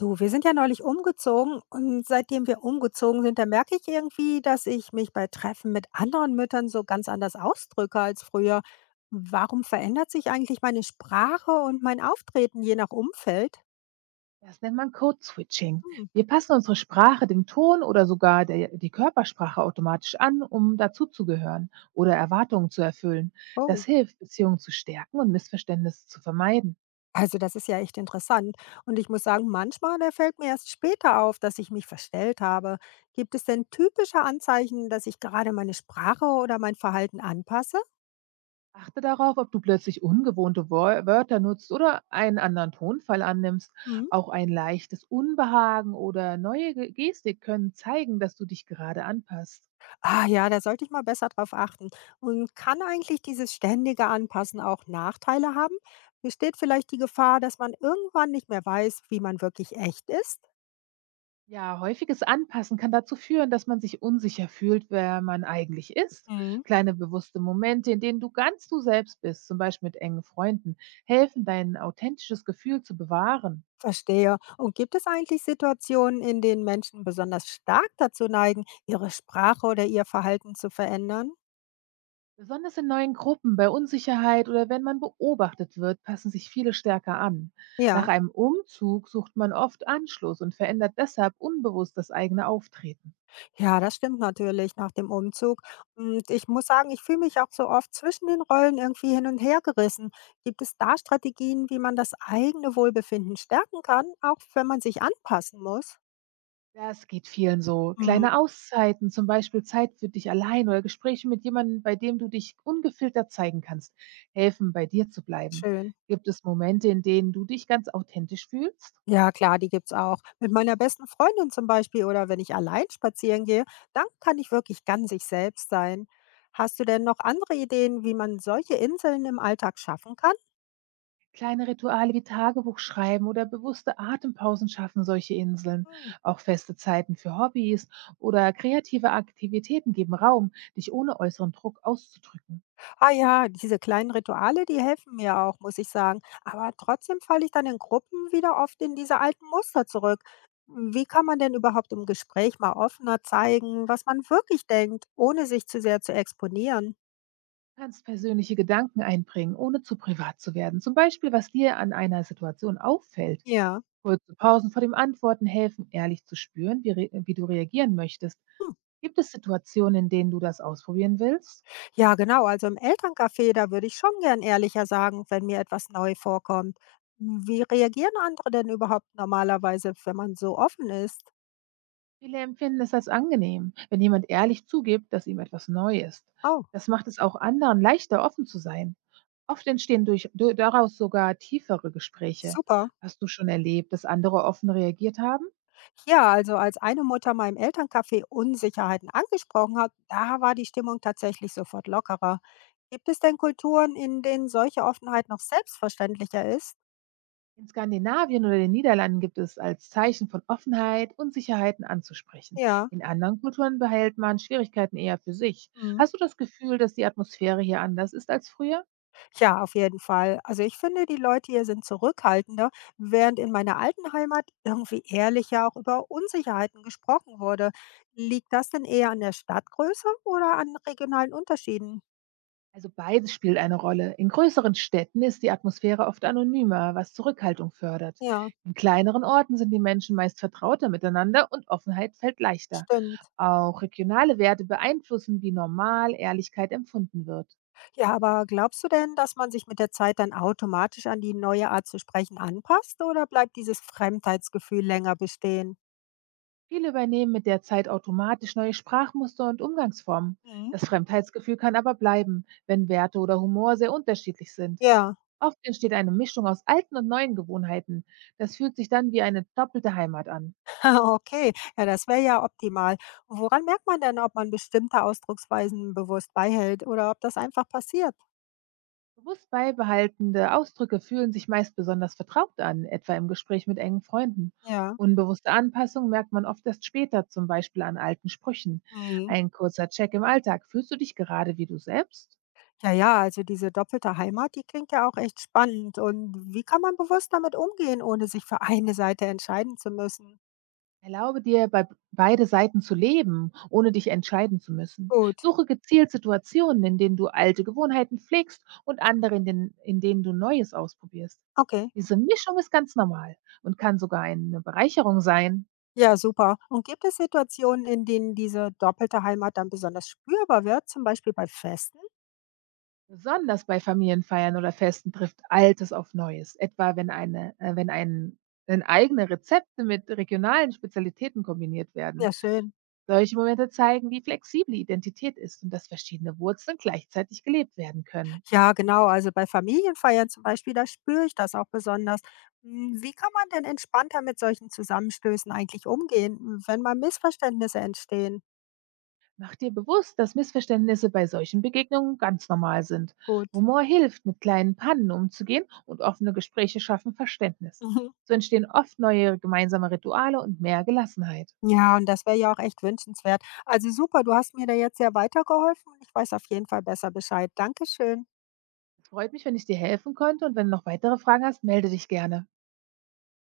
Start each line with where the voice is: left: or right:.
left: Du, wir sind ja neulich umgezogen und seitdem wir umgezogen sind, da merke ich irgendwie, dass ich mich bei Treffen mit anderen Müttern so ganz anders ausdrücke als früher. Warum verändert sich eigentlich meine Sprache und mein Auftreten je nach Umfeld?
right: Das nennt man Code-Switching.
left: Hm,
right: Wir passen unsere Sprache dem Ton oder sogar die Körpersprache automatisch an, um dazuzugehören oder Erwartungen zu erfüllen. Das
left: oh.
right: hilft, Beziehungen zu stärken und Missverständnisse zu vermeiden.
left: Also das ist ja echt interessant. Und ich muss sagen, manchmal da fällt mir erst später auf, dass ich mich verstellt habe. Gibt es denn typische Anzeichen, dass ich gerade meine Sprache oder mein Verhalten anpasse?
right: Achte darauf, ob du plötzlich ungewohnte Wörter nutzt oder einen anderen Tonfall annimmst.
left: Hm?
right: Auch ein leichtes Unbehagen oder neue Gestik können zeigen, dass du dich gerade anpasst.
left: Ah ja, da sollte ich mal besser drauf achten. Und kann eigentlich dieses ständige Anpassen auch Nachteile haben? Besteht vielleicht die Gefahr, dass man irgendwann nicht mehr weiß, wie man wirklich echt ist?
right: Ja, häufiges Anpassen kann dazu führen, dass man sich unsicher fühlt, wer man eigentlich ist.
left: Mhm.
right: Kleine bewusste Momente, in denen du ganz du selbst bist, zum Beispiel mit engen Freunden, helfen, dein authentisches Gefühl zu bewahren.
left: Verstehe. Und gibt es eigentlich Situationen, in denen Menschen besonders stark dazu neigen, ihre Sprache oder ihr Verhalten zu verändern?
right: Besonders in neuen Gruppen, bei Unsicherheit oder wenn man beobachtet wird, passen sich viele stärker an. Nach
left: Ja.
right: einem Umzug sucht man oft Anschluss und verändert deshalb unbewusst das eigene Auftreten.
left: Ja, das stimmt natürlich nach dem Umzug. Und ich muss sagen, ich fühle mich auch so oft zwischen den Rollen irgendwie hin und her gerissen. Gibt es da Strategien, wie man das eigene Wohlbefinden stärken kann, auch wenn man sich anpassen muss?
right: Ja, es geht vielen so.
left: Hm,
right: Kleine Auszeiten, zum Beispiel Zeit für dich allein oder Gespräche mit jemandem, bei dem du dich ungefiltert zeigen kannst, helfen, bei dir zu bleiben.
left: schön.
right: Gibt es Momente, in denen du dich ganz authentisch fühlst?
left: Ja, klar, die gibt's auch. Mit meiner besten Freundin zum Beispiel oder wenn ich allein spazieren gehe, dann kann ich wirklich ganz ich selbst sein. Hast du denn noch andere Ideen, wie man solche Inseln im Alltag schaffen kann?
right: Kleine Rituale wie Tagebuch schreiben oder bewusste Atempausen schaffen solche Inseln.
left: Hm.
right: Auch feste Zeiten für Hobbys oder kreative Aktivitäten geben Raum, dich ohne äußeren Druck auszudrücken.
left: Ah ja, diese kleinen Rituale, die helfen mir auch, muss ich sagen. Aber trotzdem falle ich dann in Gruppen wieder oft in diese alten Muster zurück. Wie kann man denn überhaupt im Gespräch mal offener zeigen, was man wirklich denkt, ohne sich zu sehr zu exponieren?
right: Du kannst persönliche Gedanken einbringen, ohne zu privat zu werden. Zum Beispiel, was dir an einer Situation auffällt.
left: Ja.
right: Kurze Pausen vor dem Antworten helfen, ehrlich zu spüren, wie du reagieren möchtest.
left: Hm.
right: Gibt es Situationen, in denen du das ausprobieren willst?
left: Ja, genau. Also im Elterncafé, da würde ich schon gern ehrlicher sagen, wenn mir etwas neu vorkommt. Wie reagieren andere denn überhaupt normalerweise, wenn man so offen ist?
right: Viele empfinden es als angenehm, wenn jemand ehrlich zugibt, dass ihm etwas neu ist.
left: Oh,
right: Das macht es auch anderen leichter, offen zu sein. Oft entstehen daraus sogar tiefere Gespräche.
left: super.
right: Hast du schon erlebt, dass andere offen reagiert haben?
left: Ja, also als eine Mutter meinem Elterncafé Unsicherheiten angesprochen hat, da war die Stimmung tatsächlich sofort lockerer. Gibt es denn Kulturen, in denen solche Offenheit noch selbstverständlicher ist?
right: In Skandinavien oder den Niederlanden gibt es als Zeichen von Offenheit, Unsicherheiten anzusprechen.
left: Ja.
right: In anderen Kulturen behält man Schwierigkeiten eher für sich.
left: Mhm.
right: Hast du das Gefühl, dass die Atmosphäre hier anders ist als früher?
left: Ja, auf jeden Fall. Also ich finde, die Leute hier sind zurückhaltender, während in meiner alten Heimat irgendwie ehrlicher auch über Unsicherheiten gesprochen wurde. Liegt das denn eher an der Stadtgröße oder an regionalen Unterschieden?
right: Also beides spielt eine Rolle. In größeren Städten ist die Atmosphäre oft anonymer, was Zurückhaltung fördert.
left: Ja,
right: In kleineren Orten sind die Menschen meist vertrauter miteinander und Offenheit fällt leichter.
left: stimmt.
right: Auch regionale Werte beeinflussen, wie normal Ehrlichkeit empfunden wird.
left: Ja, aber glaubst du denn, dass man sich mit der Zeit dann automatisch an die neue Art zu sprechen anpasst oder bleibt dieses Fremdheitsgefühl länger bestehen?
right: Viele übernehmen mit der Zeit automatisch neue Sprachmuster und Umgangsformen.
left: Mhm.
right: Das Fremdheitsgefühl kann aber bleiben, wenn Werte oder Humor sehr unterschiedlich sind.
left: Ja,
right: Oft entsteht eine Mischung aus alten und neuen Gewohnheiten. Das fühlt sich dann wie eine doppelte Heimat an.
left: okay. Ja, das wäre ja optimal. Woran merkt man denn, ob man bestimmte Ausdrucksweisen bewusst beihält oder ob das einfach passiert?
right: Bewusst beibehaltende Ausdrücke fühlen sich meist besonders vertraut an, etwa im Gespräch mit engen Freunden.
left: Ja.
right: Unbewusste Anpassung merkt man oft erst später, zum Beispiel an alten Sprüchen.
left: Mhm.
right: Ein kurzer Check im Alltag. Fühlst du dich gerade wie du selbst?
left: Ja, also diese doppelte Heimat, die klingt ja auch echt spannend. Und wie kann man bewusst damit umgehen, ohne sich für eine Seite entscheiden zu müssen?
right: Erlaube dir, bei beide Seiten zu leben, ohne dich entscheiden zu müssen.
left: Gut,
right: Suche gezielt Situationen, in denen du alte Gewohnheiten pflegst und in denen du Neues ausprobierst.
left: okay.
right: Diese Mischung ist ganz normal und kann sogar eine Bereicherung sein.
left: Ja, super. Und gibt es Situationen, in denen diese doppelte Heimat dann besonders spürbar wird, zum Beispiel bei Festen?
right: Besonders bei Familienfeiern oder Festen trifft Altes auf Neues, etwa wenn, eine, wenn, ein, wenn eigene Rezepte mit regionalen Spezialitäten kombiniert werden.
left: Ja, schön.
right: Solche Momente zeigen, wie flexibel Identität ist und dass verschiedene Wurzeln gleichzeitig gelebt werden können.
left: Ja, genau. Also bei Familienfeiern zum Beispiel, da spüre ich das auch besonders. Hm, wie kann man denn entspannter mit solchen Zusammenstößen eigentlich umgehen, wenn mal Missverständnisse entstehen?
right: Mach dir bewusst, dass Missverständnisse bei solchen Begegnungen ganz normal sind.
left: Gut.
right: Humor hilft, mit kleinen Pannen umzugehen und offene Gespräche schaffen Verständnis.
left: Mhm.
right: So entstehen oft neue gemeinsame Rituale und mehr Gelassenheit.
left: Ja, und das wäre ja auch echt wünschenswert. Also super, du hast mir da jetzt sehr weitergeholfen. Ich weiß auf jeden Fall besser Bescheid. Dankeschön.
right: Es freut mich, wenn ich dir helfen konnte und wenn du noch weitere Fragen hast, melde dich gerne.